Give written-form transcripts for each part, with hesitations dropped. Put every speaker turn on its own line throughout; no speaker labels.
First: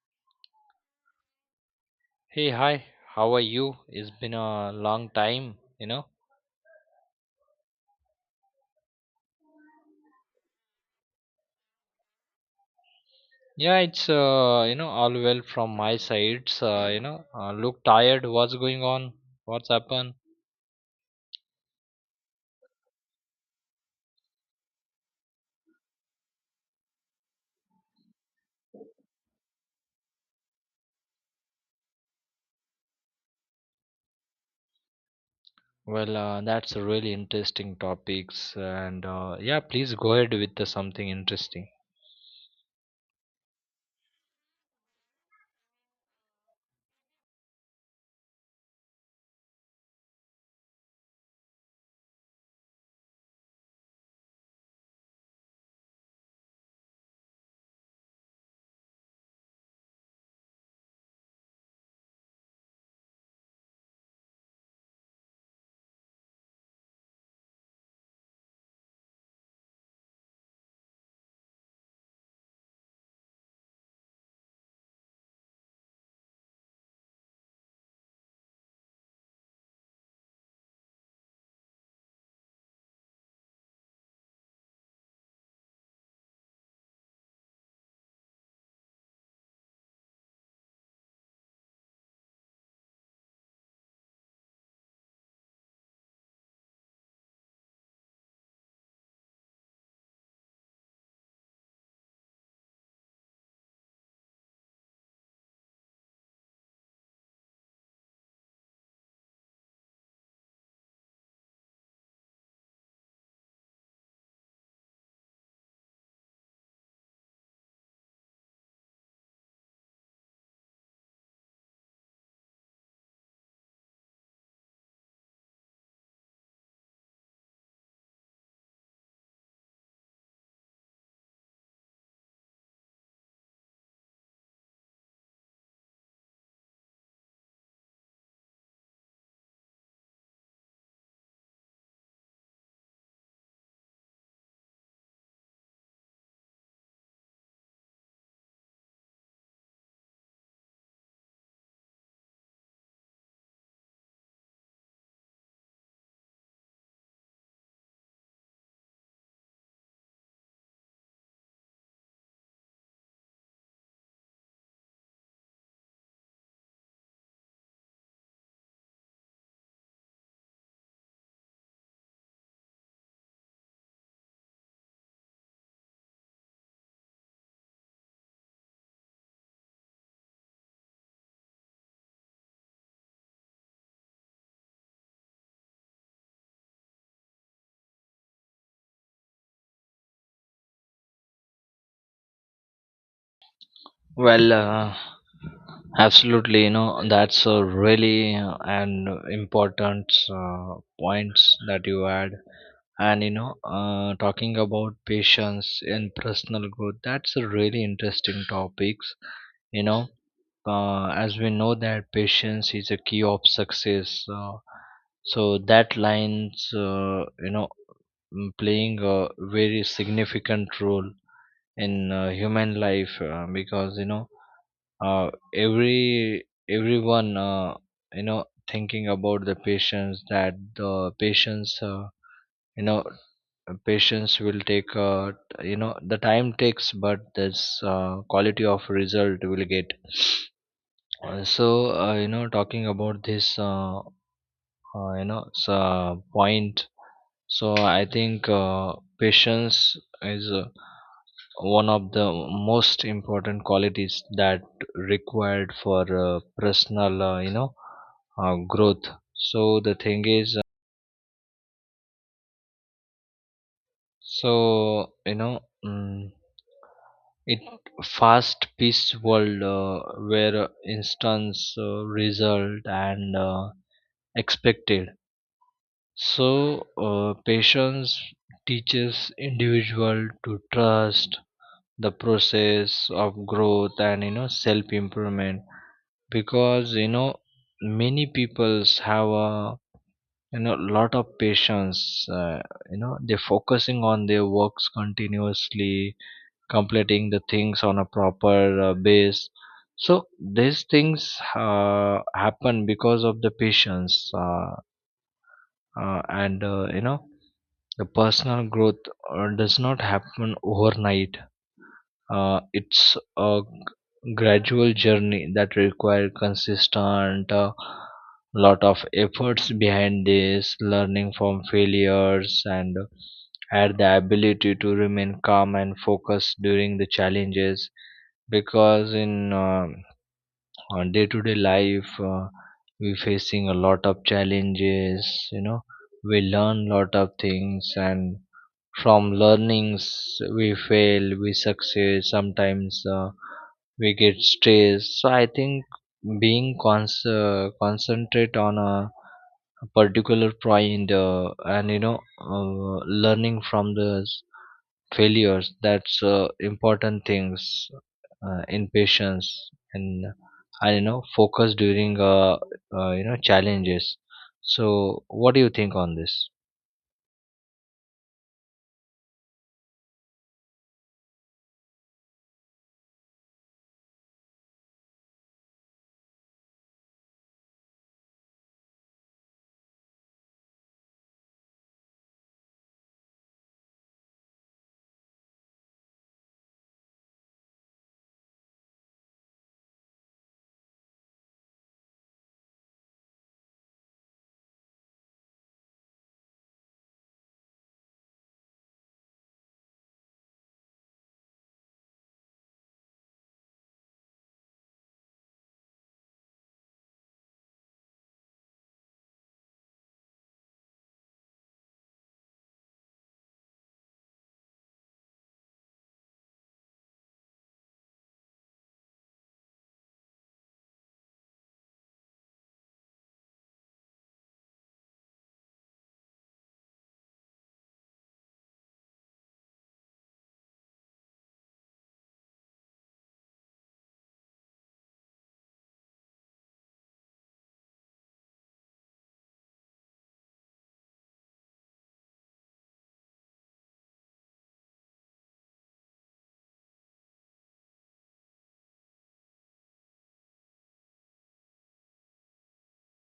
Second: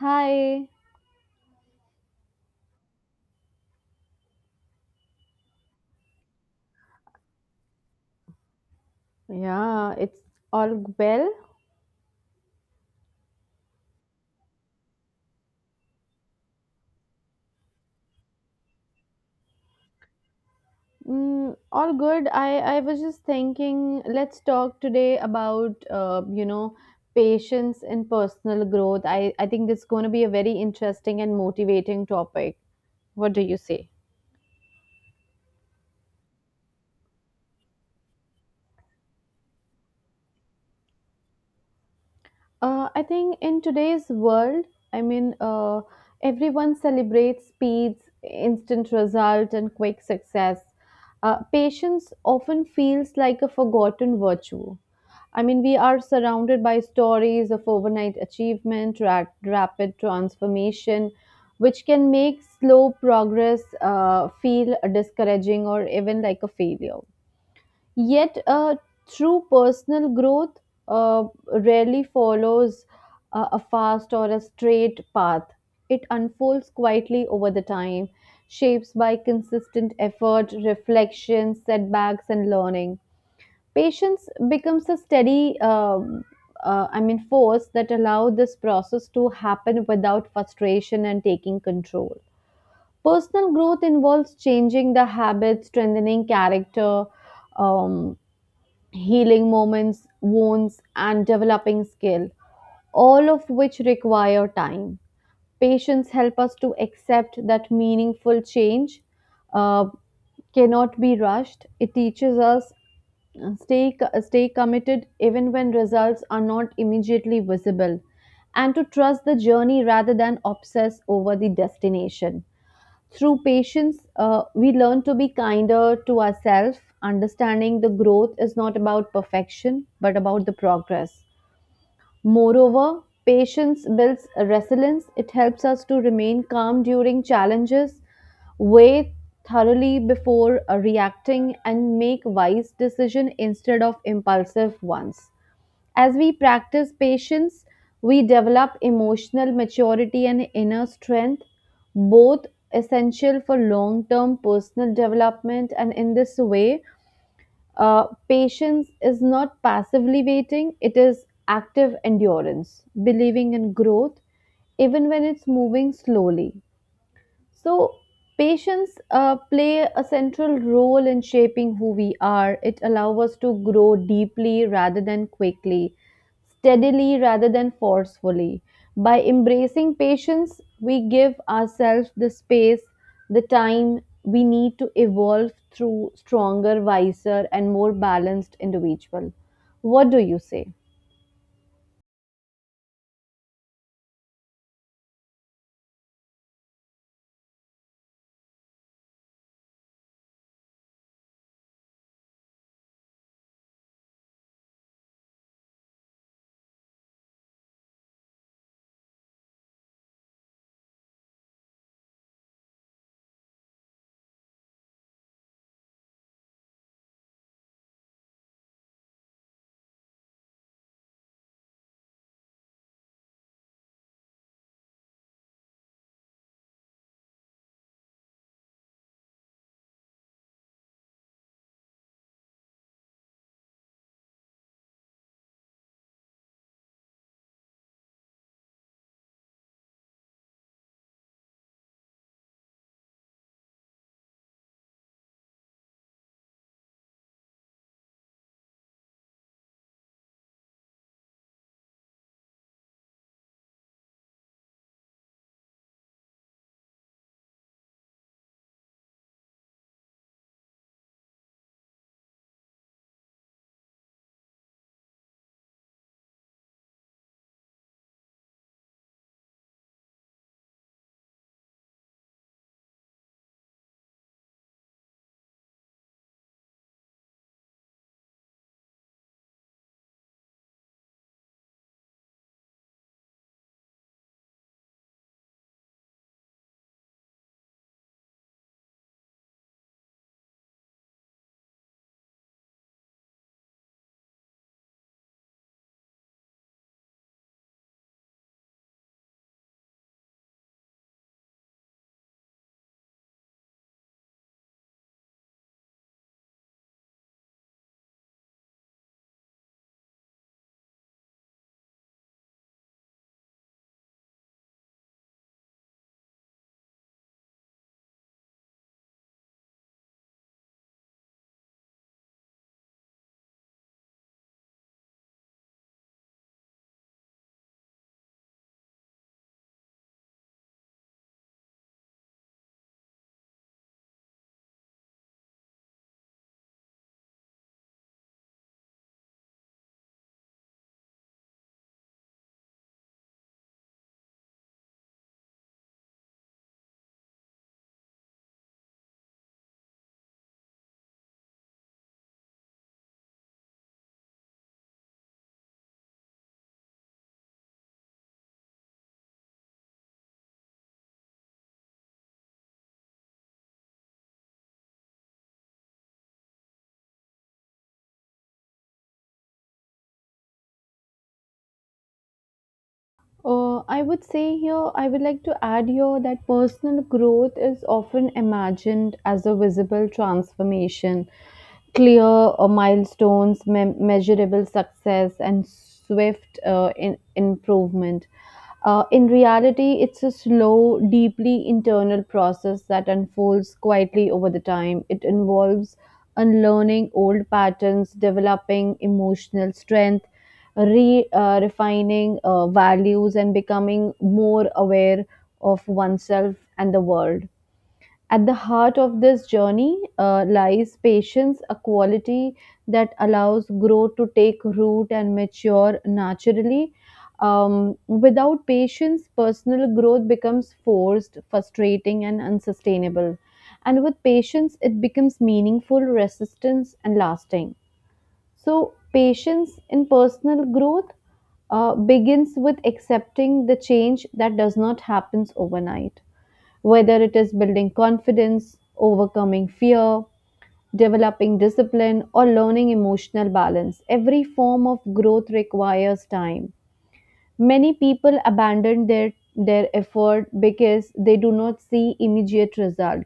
Hi.
Hey, hi, how are you? It's been a long time.
Yeah, it's well.
Yeah, all well from my side. Look tired. What's going on? What's happened?
Mm, all good. I was just thinking, let's talk today about patience and personal growth. I think it's going to be a very interesting and motivating topic. What do you say?
That's a really interesting topics, and yeah, please go ahead with something interesting.
I think in today's world, I mean, uh, everyone celebrates speeds, instant result, and quick success. Patience often feels like a forgotten virtue. I mean, we are surrounded by stories of overnight achievement, rapid transformation, which can make slow progress feel discouraging or even like a failure. Yet, true personal growth uh, rarely follows a fast or a straight path. It unfolds quietly over the time, shapes by consistent effort, reflection, setbacks, and learning. Patience becomes a steady force that allow this process to happen without frustration and taking control. Personal growth involves changing the habits, strengthening character, um, healing moments, wounds, and developing skill, all of which require time. Patience help us to accept that meaningful change uh, cannot be rushed. It teaches us stay stay committed even when results are not immediately visible, and to trust the journey rather than obsess over the destination. Through patience we learn to be kinder to ourselves, understanding the growth is not about perfection but about the progress. Moreover, patience builds resilience. It helps us to remain calm during challenges, weigh thoroughly before reacting, and make wise decisions instead of impulsive ones. As we practice patience, we develop emotional maturity and inner strength, both essential for long term personal development, and in this way, patience is not passively waiting, it is active endurance, believing in growth, even when it's moving slowly. So, patience play a central role in shaping who we are. It allows us to grow deeply rather than quickly, steadily rather than forcefully. By embracing patience, we give ourselves the space, the time we need to evolve through stronger, wiser, and more balanced individual. What do you say?
Well, uh, Absolutely. That's a really an important points that you had. Talking about patience and personal growth, that's a really interesting topics. You know, as we know that patience is a key of success. So that lines, playing a very significant role in human life because everyone you know thinking about the patients, that the patients, you know patients will take, the time takes, but this quality of result will get. So talking about this, uh, you know s- uh, point, so I think patience is one of the most important qualities that required for personal growth. So the thing is, so you know mm, it fast paced world where instance result and expected. So patience teaches individual to trust the process of growth and self improvement, because many peoples have a, lot of patience. They're focusing on their works continuously, completing the things on a proper base. So these things happen because of the patience. And you know The personal growth does not happen overnight. It's a gradual journey that requires consistent, a lot of efforts behind this, learning from failures, and had the ability to remain calm and focused during the challenges. Because in our day-to-day life, we facing a lot of challenges. You know, we learn lot of things, and from learnings we fail, we succeed sometimes, we get stressed. So I think being concentrate on a particular point, and you know uh, learning from the failures, that's important things in patience, and I don't know focus during challenges. So what do you think on this?
I would say here, I would like to add here that personal growth is often imagined as a visible transformation, clear milestones, measurable success, and swift improvement. In reality, it's a slow, deeply internal process that unfolds quietly over the time. It involves unlearning old patterns, developing emotional strength, re refining values, and becoming more aware of oneself and the world. At the heart of this journey lies patience, a quality that allows growth to take root and mature naturally. Without patience, personal growth becomes forced, frustrating, and unsustainable. And with patience, it becomes meaningful, resistance, and lasting. So, patience in personal growth begins with accepting the change that does not happen overnight. Whether it is building confidence, overcoming fear, developing discipline, or learning emotional balance, every form of growth requires time. Many people abandon their effort because they do not see immediate result.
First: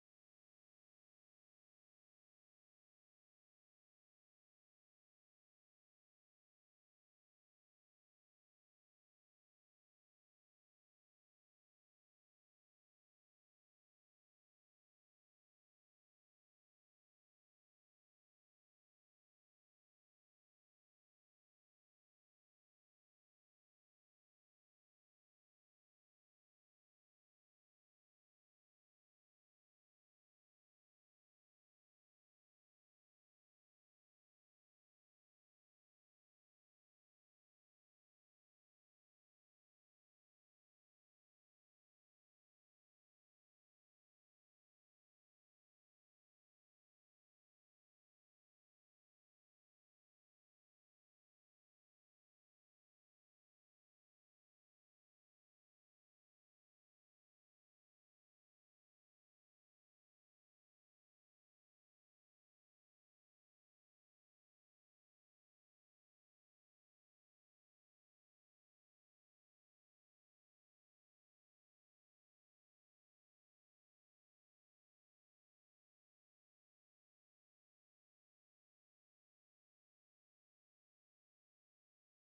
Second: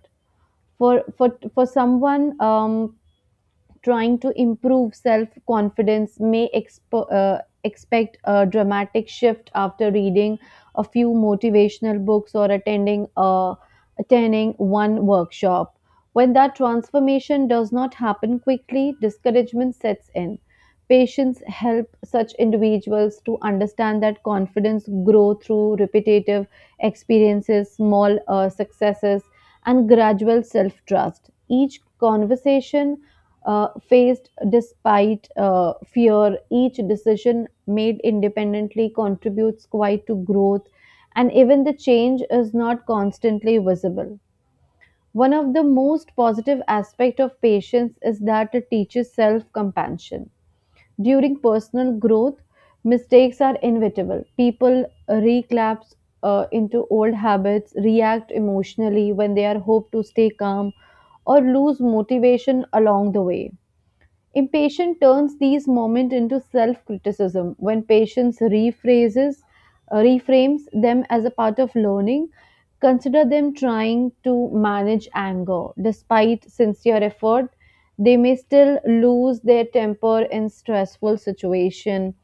For someone trying to improve self confidence may expect a dramatic shift after reading a few motivational books or attending one workshop. When that transformation does not happen quickly, discouragement sets in. Patients help such individuals to understand that confidence grows through repetitive experiences, small successes, and gradual self trust. Each conversation faced despite fear. Each decision made independently contributes quite to growth, and even the change is not constantly visible. One of the most positive aspects of patience is that it teaches self compassion. During personal growth, mistakes are inevitable. People relapse into old habits, react emotionally when they are hoped to stay calm, or lose motivation along the way. Impatience turns these moments into self-criticism when patients reframes them as a part of learning. Consider them trying to manage anger. Despite sincere effort, they may still lose their temper in stressful situation.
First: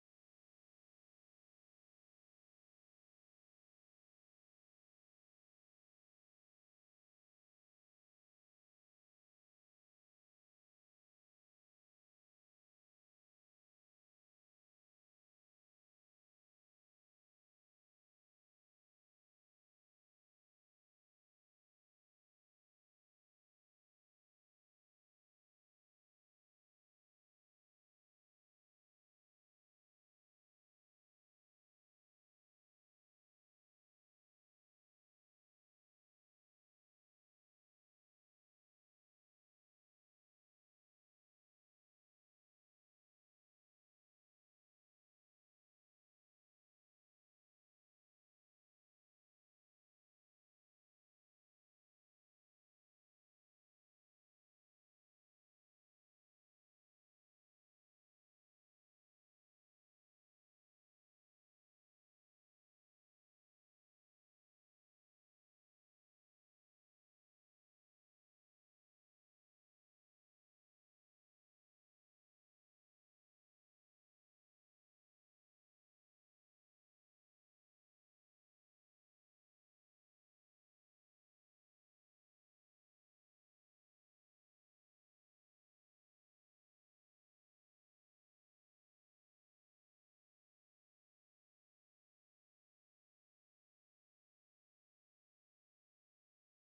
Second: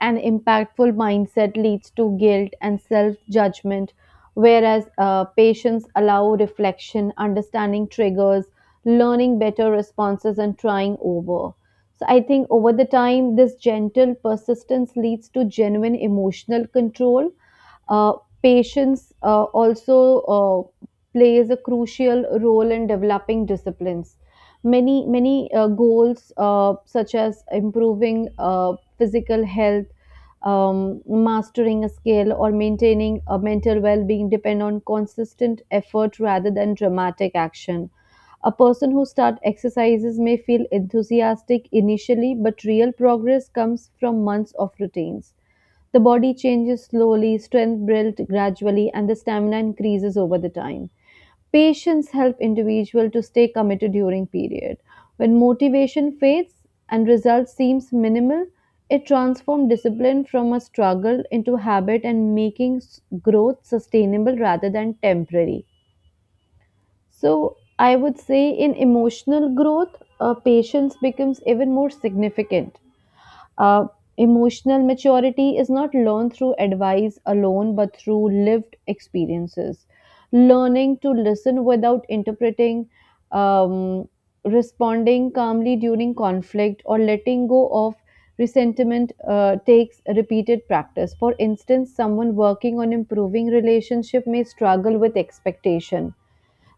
An impactful mindset leads to guilt and self judgment, whereas patients allow reflection, understanding triggers, learning better responses, and trying over. So, I think over the time, this gentle persistence leads to genuine emotional control. Uh, Patience also plays a crucial role in developing disciplines. Many goals such as improving physical health, um, mastering a skill, or maintaining a mental well being depend on consistent effort rather than dramatic action. A person who starts exercises may feel enthusiastic initially, but real progress comes from months of routines. The body changes slowly, strength builds gradually, and the stamina increases over the time. Patience helps individual to stay committed during period. When motivation fades and result seems minimal, it transforms discipline from a struggle into habit and making growth sustainable rather than temporary. So I would say in emotional growth, patience becomes even more significant. uh, Emotional maturity is not learned through advice alone, but through lived experiences. Learning to listen without interpreting, um, responding calmly during conflict, or letting go of resentment takes repeated practice. For instance, someone working on improving relationship may struggle with expectation.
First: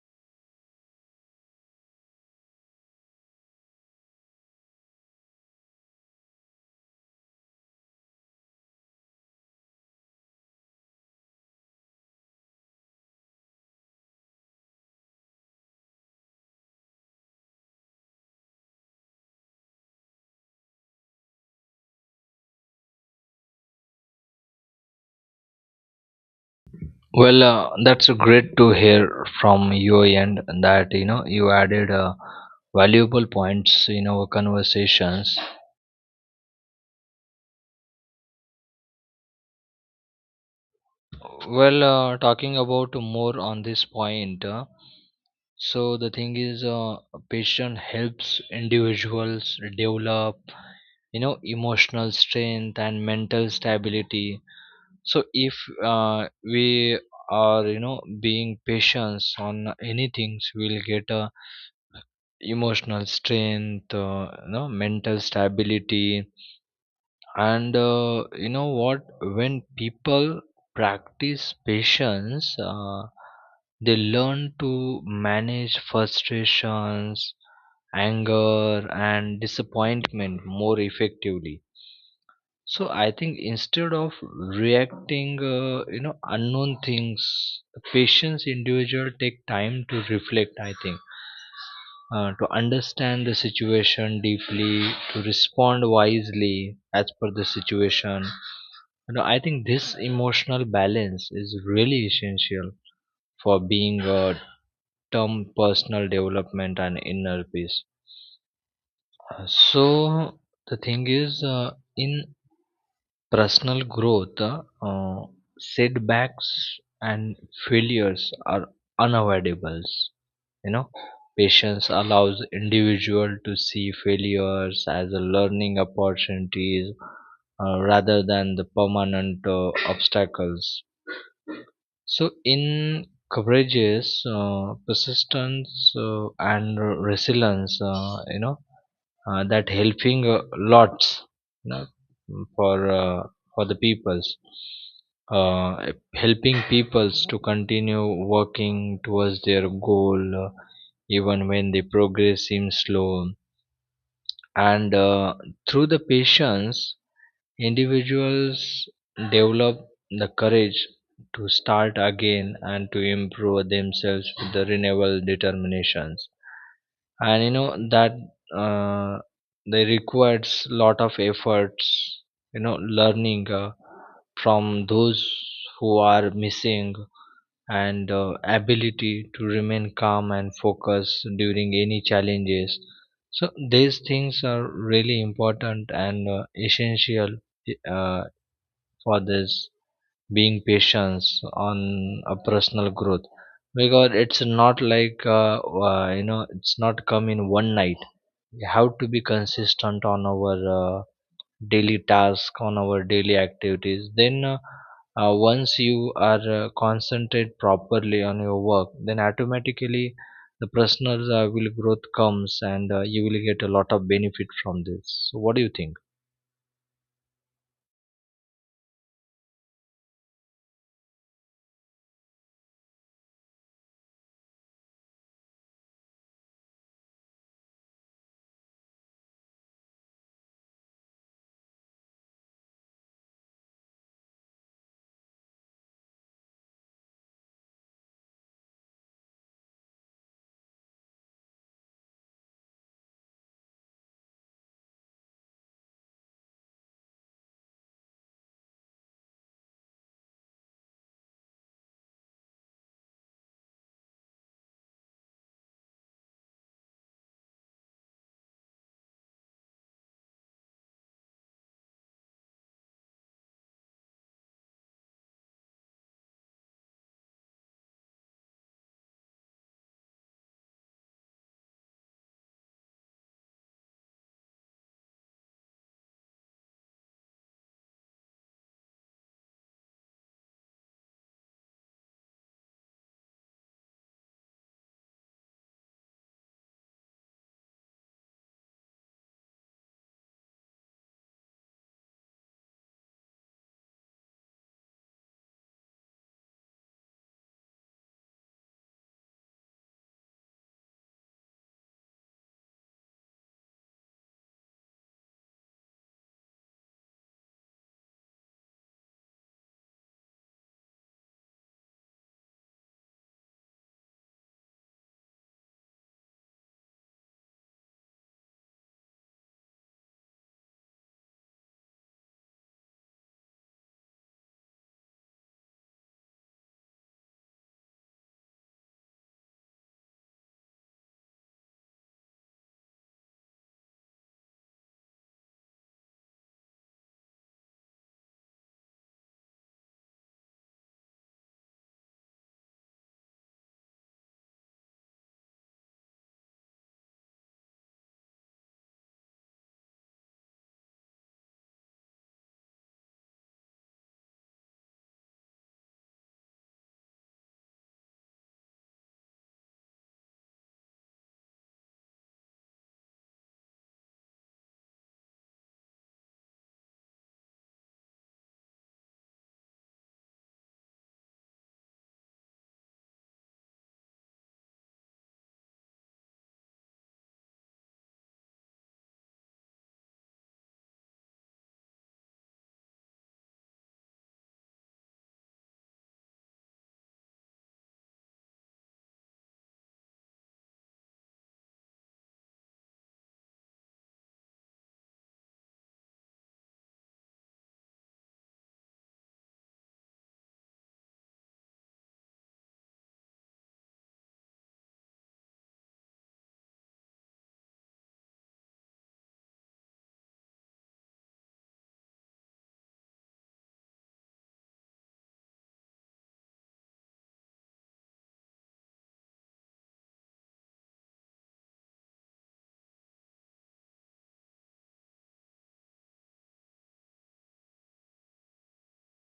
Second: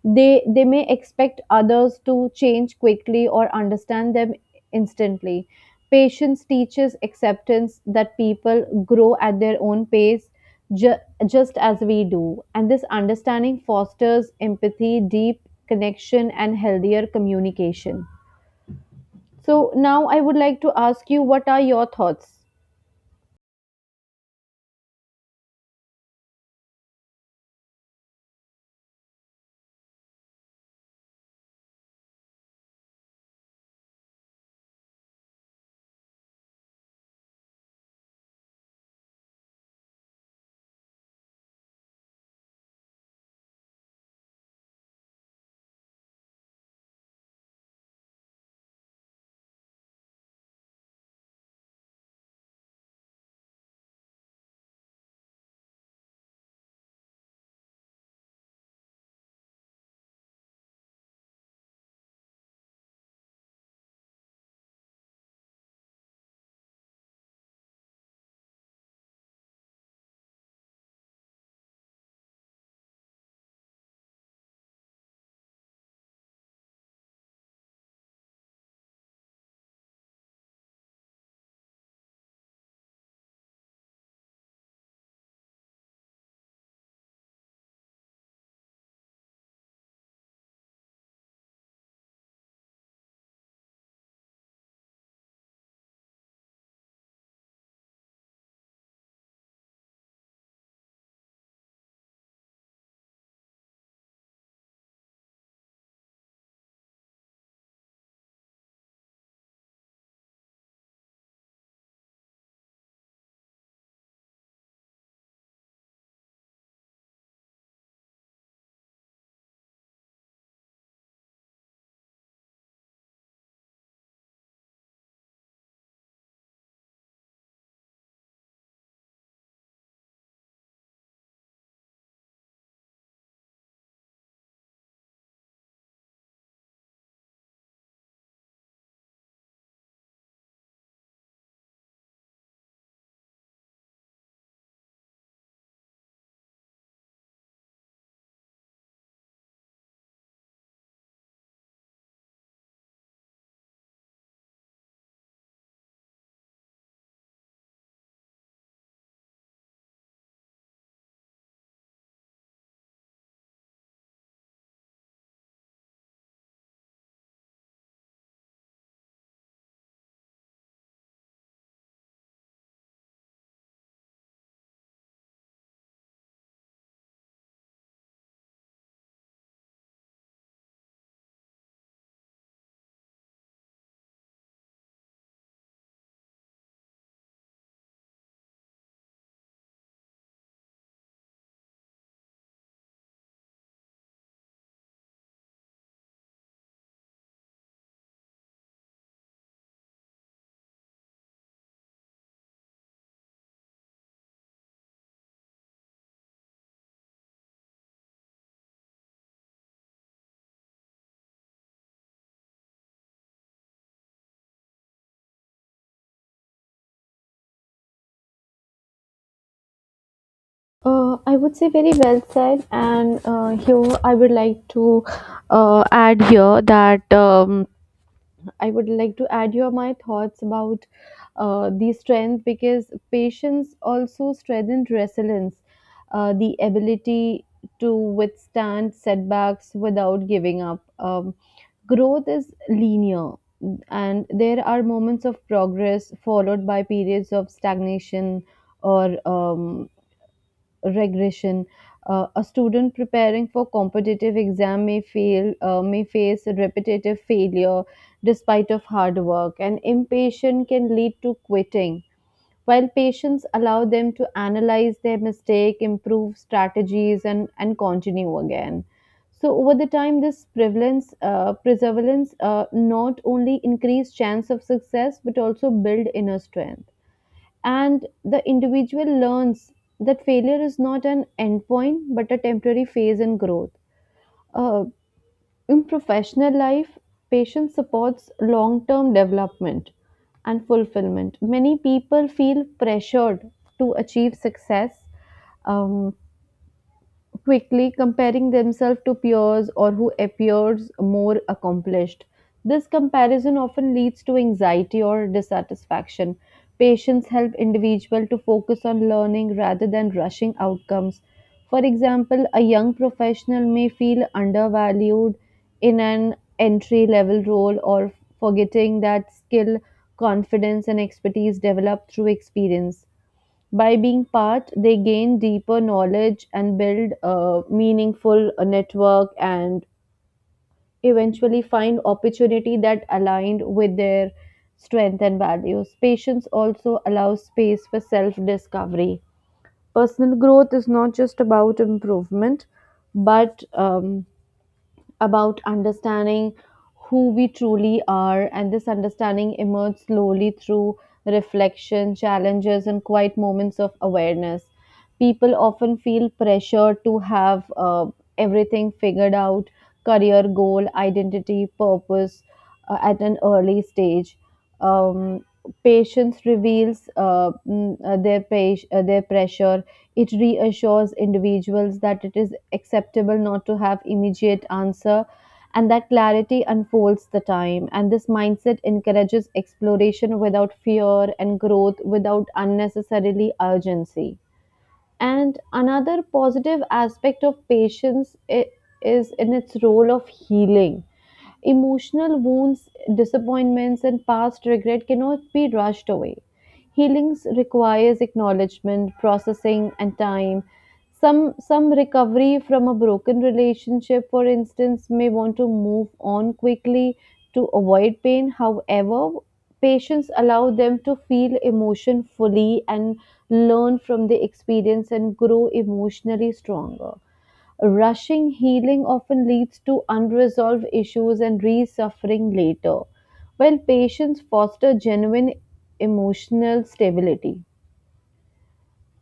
They may expect others to change quickly or understand them instantly. Patience teaches acceptance that people grow at their own pace, ju- just as we do. And this understanding fosters empathy, deep connection, and healthier communication. So, now I would like to ask you, what are your thoughts?
That's great to hear from your end that you added valuable points in our conversations. Talking about more on this point, so the thing is, patient helps individuals develop, you know, emotional strength and mental stability. So if we are, being patient on anything, we'll get a emotional strength, mental stability. And you know what When people practice patience, they learn to manage frustrations, anger and disappointment more effectively. So I think instead of reacting unknown things, the patients individual take time to reflect, I think, to understand the situation deeply, to respond wisely as per the situation. I think this emotional balance is really essential for being a term personal development and inner peace. Uh, so the thing is, in personal growth, setbacks, and failures are unavoidables. You know, patience allows individual to see failures as a learning opportunities rather than the permanent obstacles. So, in coverages, persistence and resilience, that helping lots, you know, for uh, for the peoples, uh, helping peoples to continue working towards their goal, even when the progress seems slow. And Through the patience, individuals develop the courage to start again and to improve themselves with the renewable determinations. And you know that uh, they requires lot of efforts, learning from those who are missing, and ability to remain calm and focus during any challenges. So these things are really important and essential uh, for this being patience on a personal growth, because it's not like it's not come in one night. We have to be consistent on our daily task, on our daily activities. Then once you are concentrate properly on your work, then automatically the personal will growth comes, and you will get a lot of benefit from this. So what do you think?
I would say very well said, and here I would like to add here that I would like to add your my thoughts about the strength, because patience also strengthens resilience, the ability to withstand setbacks without giving up. Growth is linear, and there are moments of progress followed by periods of stagnation or regression. A student preparing for competitive exam may fail, may face repetitive failure despite of hard work, and impatience can lead to quitting. While patience allow them to analyze their mistake, improve strategies, and continue again. So over the time, this prevalence, not only increase chance of success but also build inner strength, and the individual learns that failure is not an endpoint but a temporary phase in growth. Uh, in professional life, patience supports long term development and fulfillment. Many people feel pressured to achieve success um, quickly, comparing themselves to peers or who appears more accomplished. This comparison often leads to anxiety or dissatisfaction. Patients help individuals to focus on learning rather than rushing outcomes. For example, a young professional may feel undervalued in an entry level role or forgetting that skill, confidence, and expertise develop through experience. By being part, they gain deeper knowledge and build a meaningful network, and eventually find opportunity that aligned with their strength and values. Patience also allows space for self discovery. Personal growth is not just about improvement, but about understanding who we truly are, and this understanding emerges slowly through reflection, challenges, and quiet moments of awareness. People often feel pressure to have everything figured out: career goal, identity, purpose, at an early stage. Um, Patience reveals their pressure. It reassures individuals that it is acceptable not to have immediate answer, and that clarity unfolds the time, and this mindset encourages exploration without fear and growth without unnecessarily urgency. And another positive aspect of patience is in its role of healing. Emotional wounds, disappointments, and past regret cannot be rushed away. Healing requires acknowledgement, processing, and time. Some recovery from a broken relationship, for instance, may want to move on quickly to avoid pain. However, patients allow them to feel emotion fully and learn from the experience and grow emotionally stronger. Rushing healing often leads to unresolved issues and re suffering later, while patience foster genuine emotional stability.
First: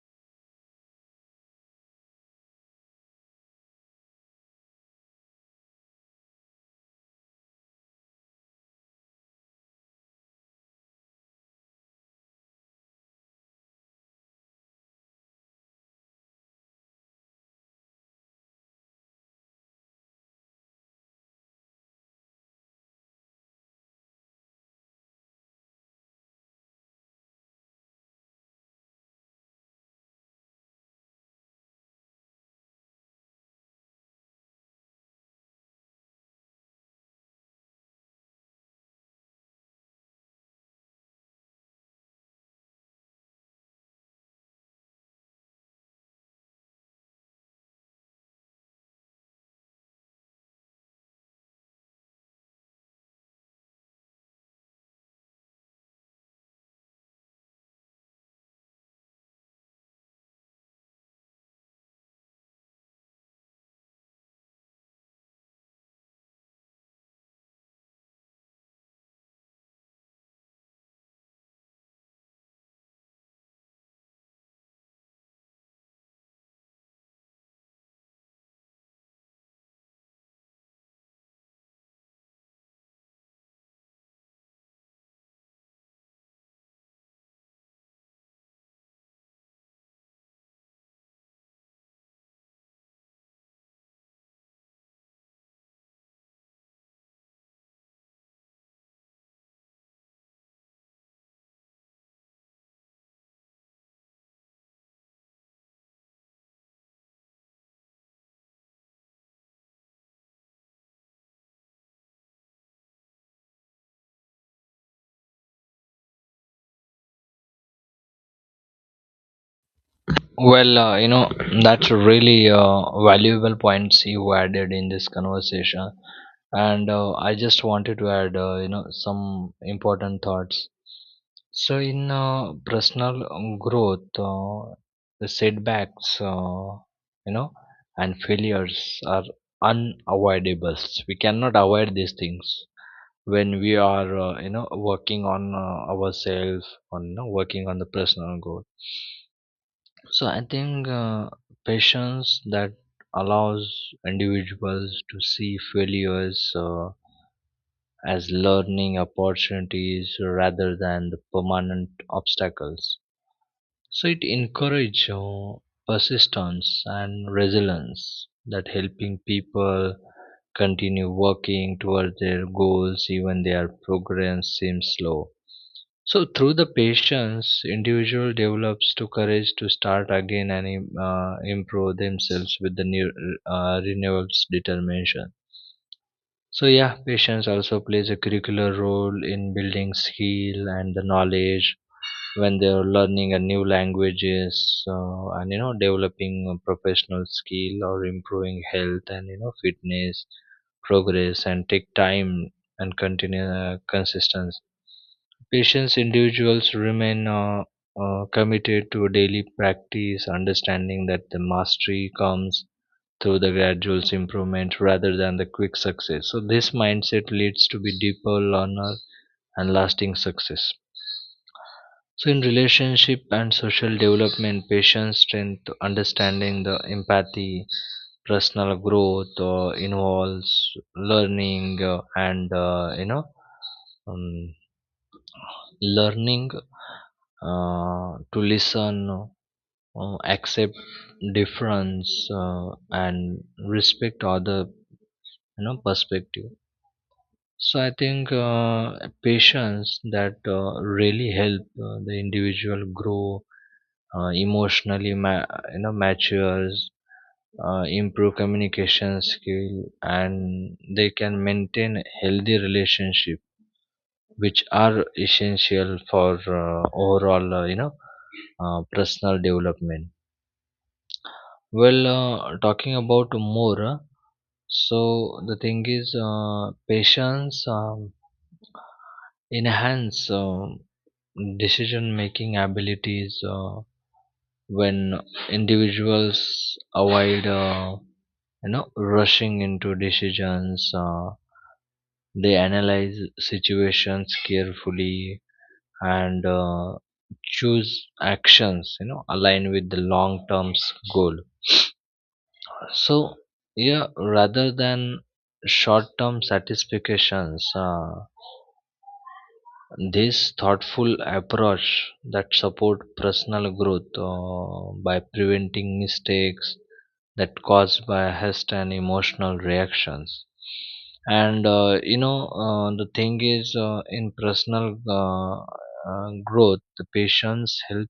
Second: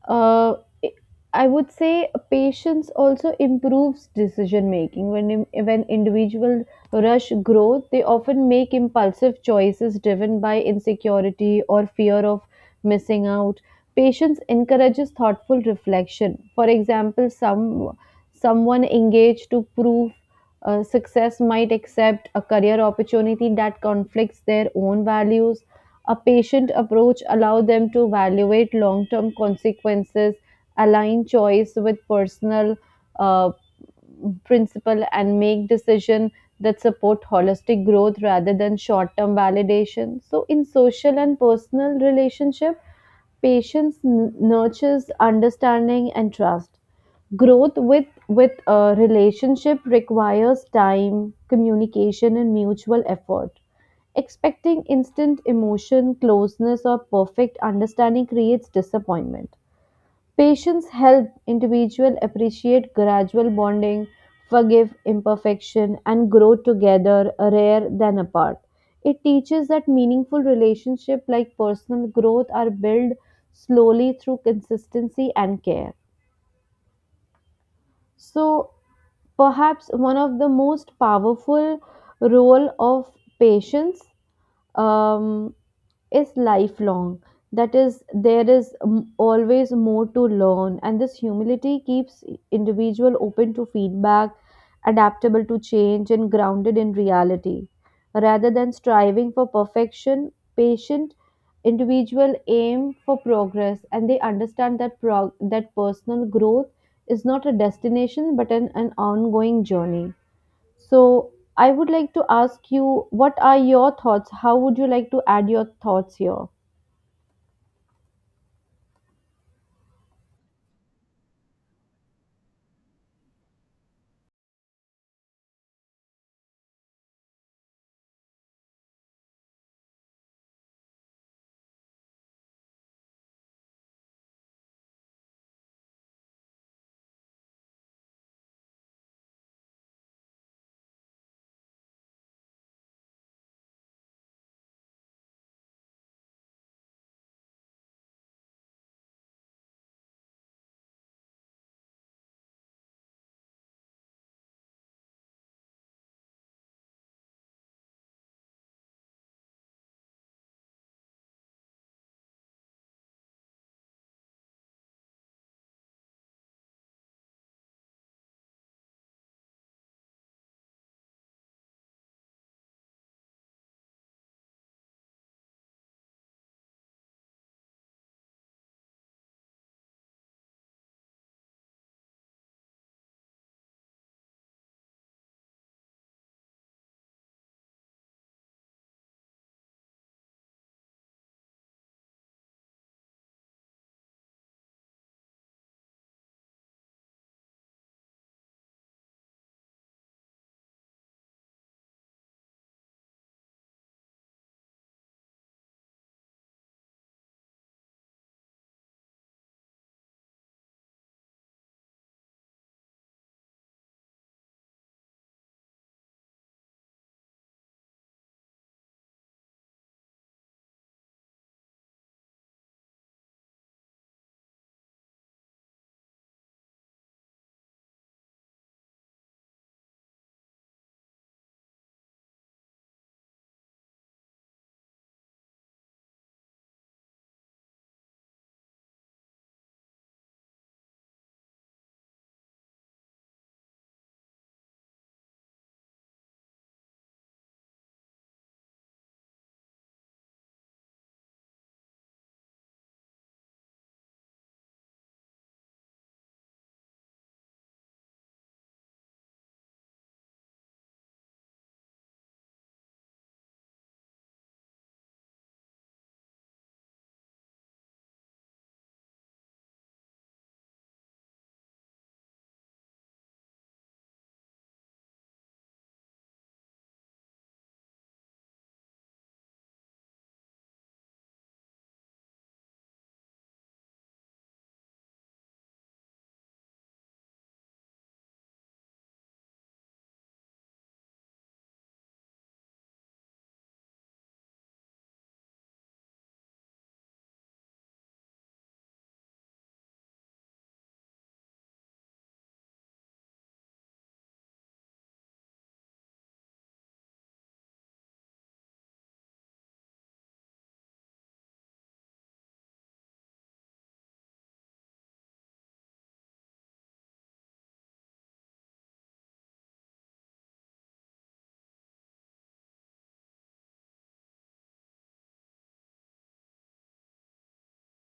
Uh, i I would say patience also improves decision making. When individuals rush growth, they often make impulsive choices driven by insecurity or fear of missing out. Patience encourages thoughtful reflection. For example, someone engaged to prove success might accept a career opportunity that conflicts their own values. A patient approach allows them to evaluate long term consequences, align choice with personal uh, principle, and make decisions that support holistic growth rather than short term validation. So, in social and personal relationship, patience nurtures understanding and trust. Growth with a relationship requires time, communication, and mutual effort. Expecting instant emotion, closeness, or perfect understanding creates disappointment. Patience helps individuals appreciate gradual bonding, forgive imperfection, and grow together rather than apart. It teaches that meaningful relationships like personal growth are built slowly through consistency and care. So, perhaps one of the most powerful role of patience um, is lifelong. That is, there is always more to learn, and this humility keeps individual open to feedback, adaptable to change, and grounded in reality. Rather than striving for perfection, patient individual aim for progress, and they understand that personal growth is not a destination but an ongoing journey. So, I would like to ask you, what are your thoughts? How would you like to add your thoughts here?
Well, that's a really valuable points you added in this conversation. And I just wanted to add, some important thoughts. So, in personal growth, the setbacks, you know, and failures are unavoidable. We cannot avoid these things when we are, working on ourselves, on, working on the personal growth. So I think patience that allows individuals to see failures as learning opportunities rather than the permanent obstacles. So it encourages persistence and resilience that helping people continue working toward their goals even their progress seems slow. So through the patience, individual develops to courage to start again and improve themselves with the new renewals determination. So yeah, patience also plays a curricular role in building skill and the knowledge, when they're learning a new languages and you know developing a professional skill or improving health and fitness. Progress and take time and continue consistency. Patients individuals remain committed to daily practice, understanding that the mastery comes through the gradual improvement rather than the quick success. So this mindset leads to be deeper learner and lasting success. So in relationship and social development, patience, strength, understanding, the empathy, personal growth involves learning, and you know um, learning to listen, accept difference, and respect other, perspective. So I think patience that really help the individual grow emotionally, matures, improve communication skill, and they can maintain healthy relationship, which are essential for overall, personal development. Well, talking about more, so the thing is, patience enhance decision making abilities when individuals avoid rushing into decisions. They analyze situations carefully and choose actions aligned with the long term goal. So yeah, rather than short term satisfactions, this thoughtful approach that support personal growth by preventing mistakes that caused by haste and emotional reactions. And you know The thing is, in personal growth, the patients help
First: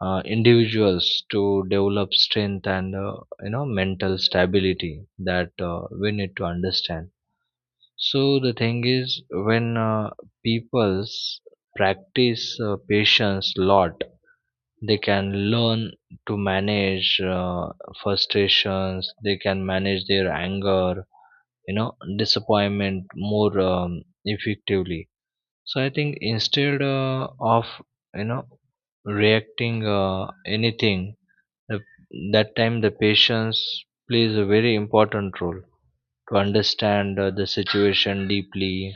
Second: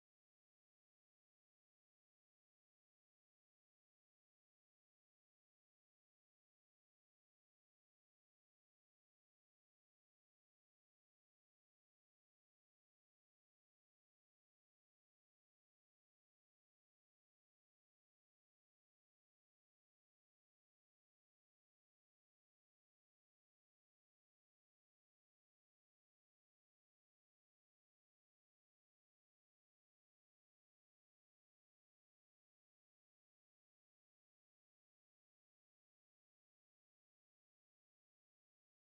individuals to develop strength and, mental stability, that we need to understand. So the thing is, when people's practice patience lot, they can learn to manage frustrations. They can manage their anger, you know, disappointment more effectively. So I think instead of you know reacting anything, the, that time the patience plays a very important role to understand the situation deeply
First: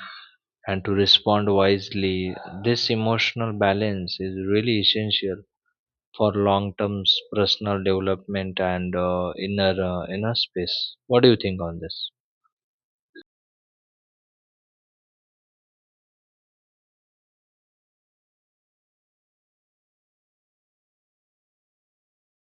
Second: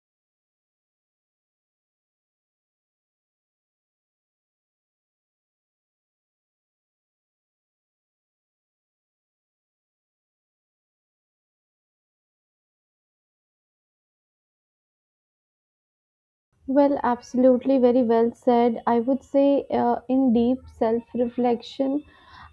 and to respond wisely. This emotional balance is really essential for long-term personal development and inner space. What do you think on this?
Well, absolutely, very well said. I would say, in deep self reflection,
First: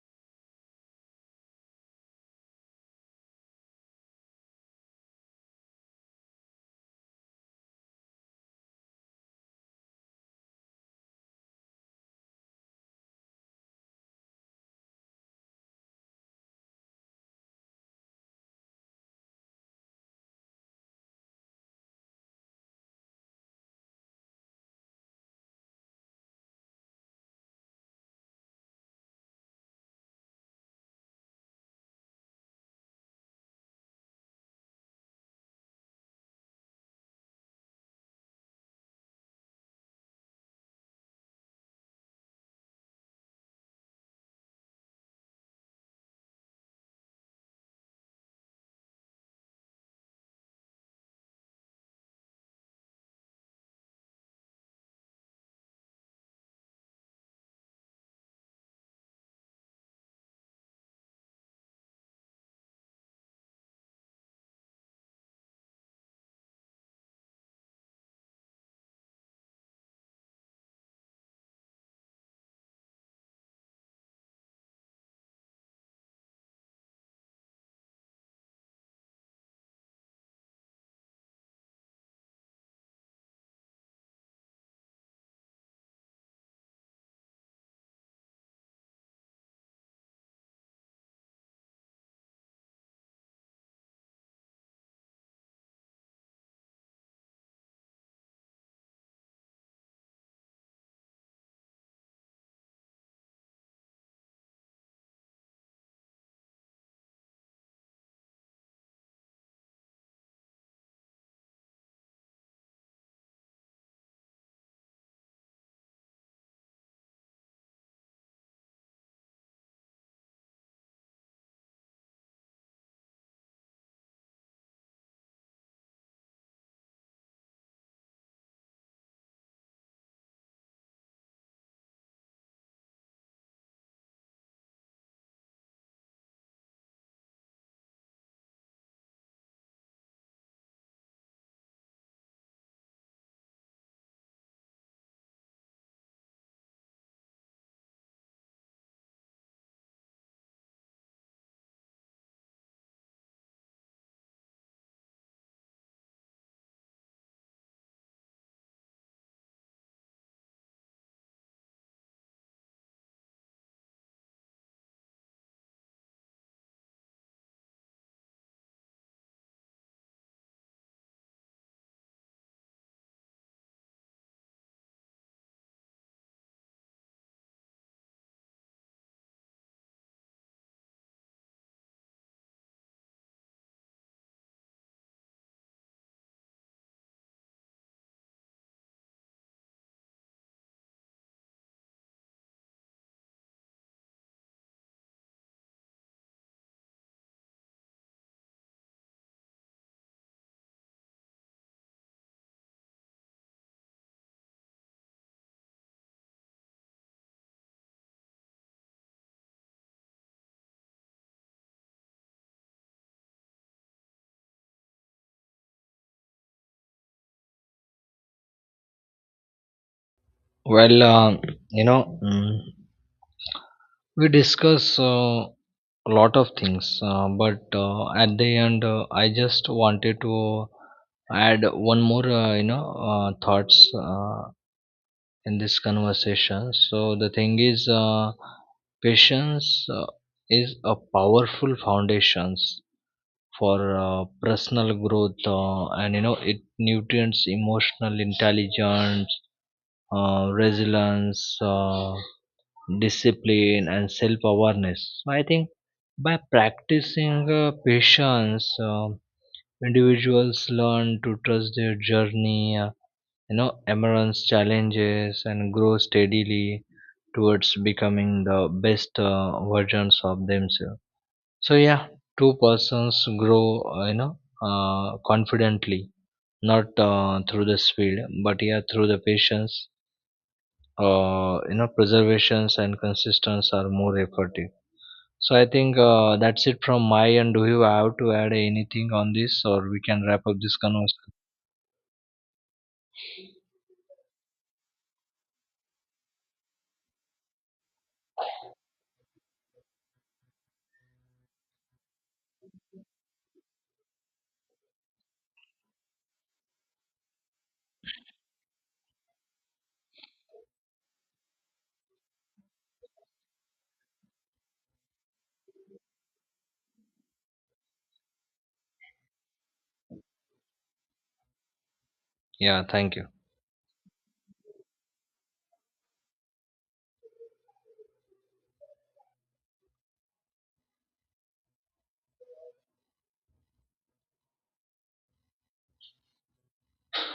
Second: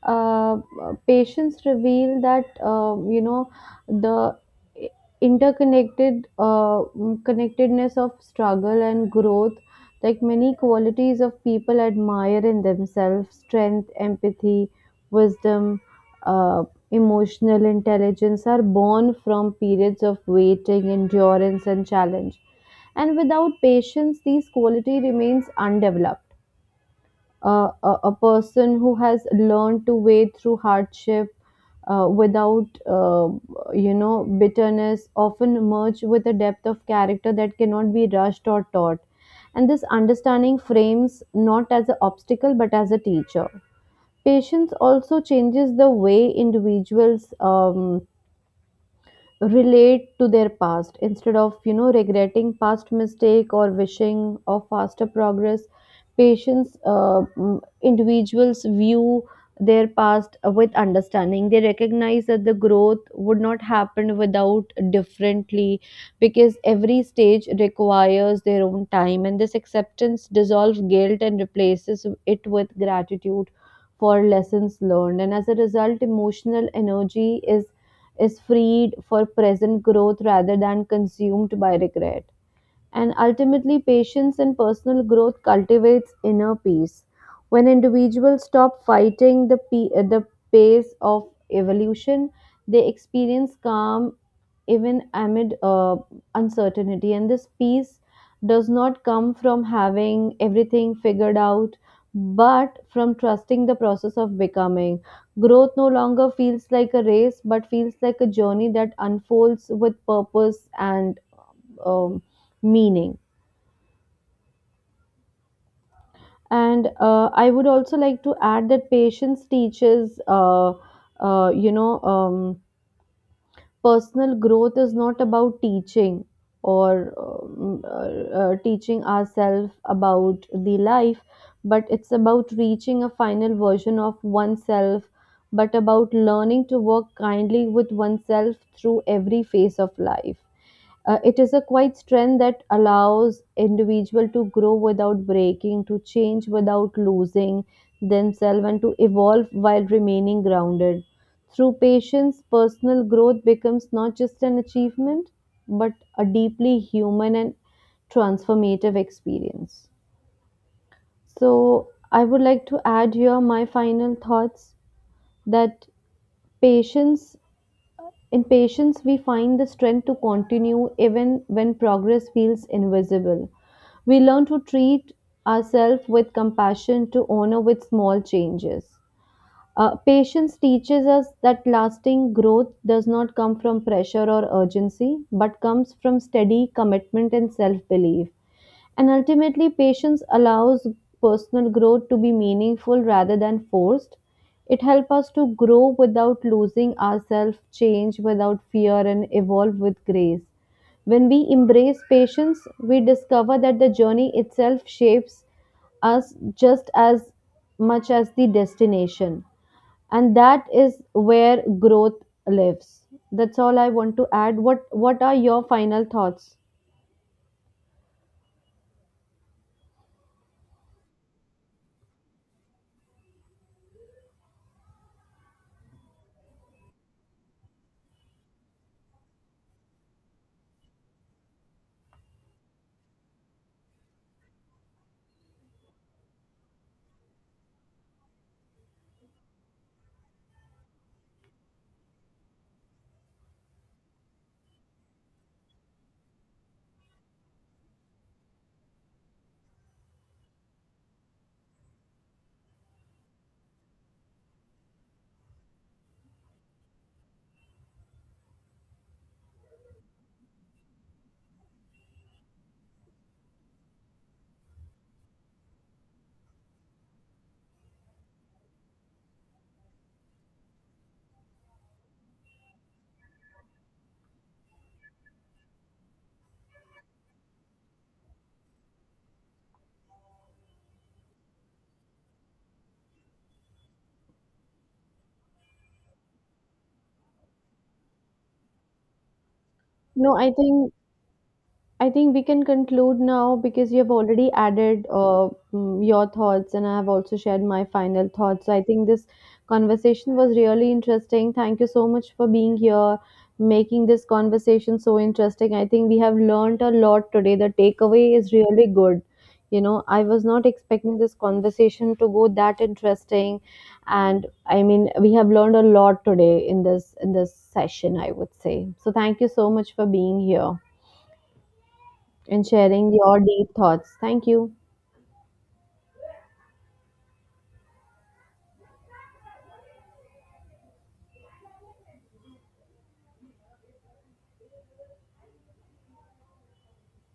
uh, patients reveal that, the i- connectedness of struggle and growth, like many qualities of people admire in themselves, strength, empathy, wisdom, uh, emotional intelligence are born from periods of waiting, endurance, and challenge, and without patience these quality remains undeveloped. A person who has learned to wade through hardship without uh, bitterness often emerge with a depth of character that cannot be rushed or taught, and this understanding frames not as an obstacle but as a teacher. Patience also changes the way individuals relate to their past. Instead of, you know, regretting past mistake or wishing of faster progress, patients individuals view their past with understanding. They recognize that the growth would not happen without differently, because every stage requires their own time, and this acceptance dissolves guilt and replaces it with gratitude for lessons learned, and as a result, emotional energy is freed for present growth rather than consumed by regret. And ultimately, patience and personal growth cultivates inner peace. When individuals stop fighting the, the pace of evolution, they experience calm even amid uncertainty. And this peace does not come from having everything figured out, but from trusting the process of becoming. Growth no longer feels like a race, but feels like a journey that unfolds with purpose and um, meaning. And I would also like to add that patience teaches, uh, you know, um, personal growth is not about teaching or teaching ourselves about the life, but it's about reaching a final version of oneself, but about learning to work kindly with oneself through every phase of life. It is a quiet strength that allows individual to grow without breaking, to change without losing themselves, and to evolve while remaining grounded. Through patience, personal growth becomes not just an achievement, but a deeply human and transformative experience. So, I would like to add here my final thoughts that patience, in patience, we find the strength to continue even when progress feels invisible. We learn to treat ourselves with compassion, to honor with small changes. Patience teaches us that lasting growth does not come from pressure or urgency, but comes from steady commitment and self belief. And ultimately, patience allows personal growth to be meaningful rather than forced. It helps us to grow without losing ourselves, change without fear, and evolve with grace. When we embrace patience, we discover that the journey itself shapes us just as much as the destination. And that is where growth lives. That's all I want to add. What are your final thoughts?
Well, you know, mm, we discuss a lot of things, but at the end, I just wanted to add one more, thoughts, in this conversation. So the thing is, patience is a powerful foundations for personal growth, and it nutrients emotional intelligence, resilience, discipline, and self-awareness. So I think by practicing patience, individuals learn to trust their journey. Embrace challenges and grow steadily towards becoming the best versions of themselves. So yeah, two persons grow uh, you know confidently, not through the speed, but yeah, through the patience, preservations and consistency are more effective. So I think that's it from my end. Do you have to add anything on this, or we can
No,
wrap
I
up this
think
conversation?
we can conclude now because you have already added your thoughts, and I have also shared my final thoughts. So I think this conversation was really interesting. Thank you so much for being here, making this conversation so interesting. I think we have learned a lot today. The takeaway is really good. You know, I was not expecting this conversation to go that interesting, and I mean, we have learned a lot today in this session, I would say. So thank you so much for being here and
Yeah,
sharing
thank you.
your deep thoughts. Thank you.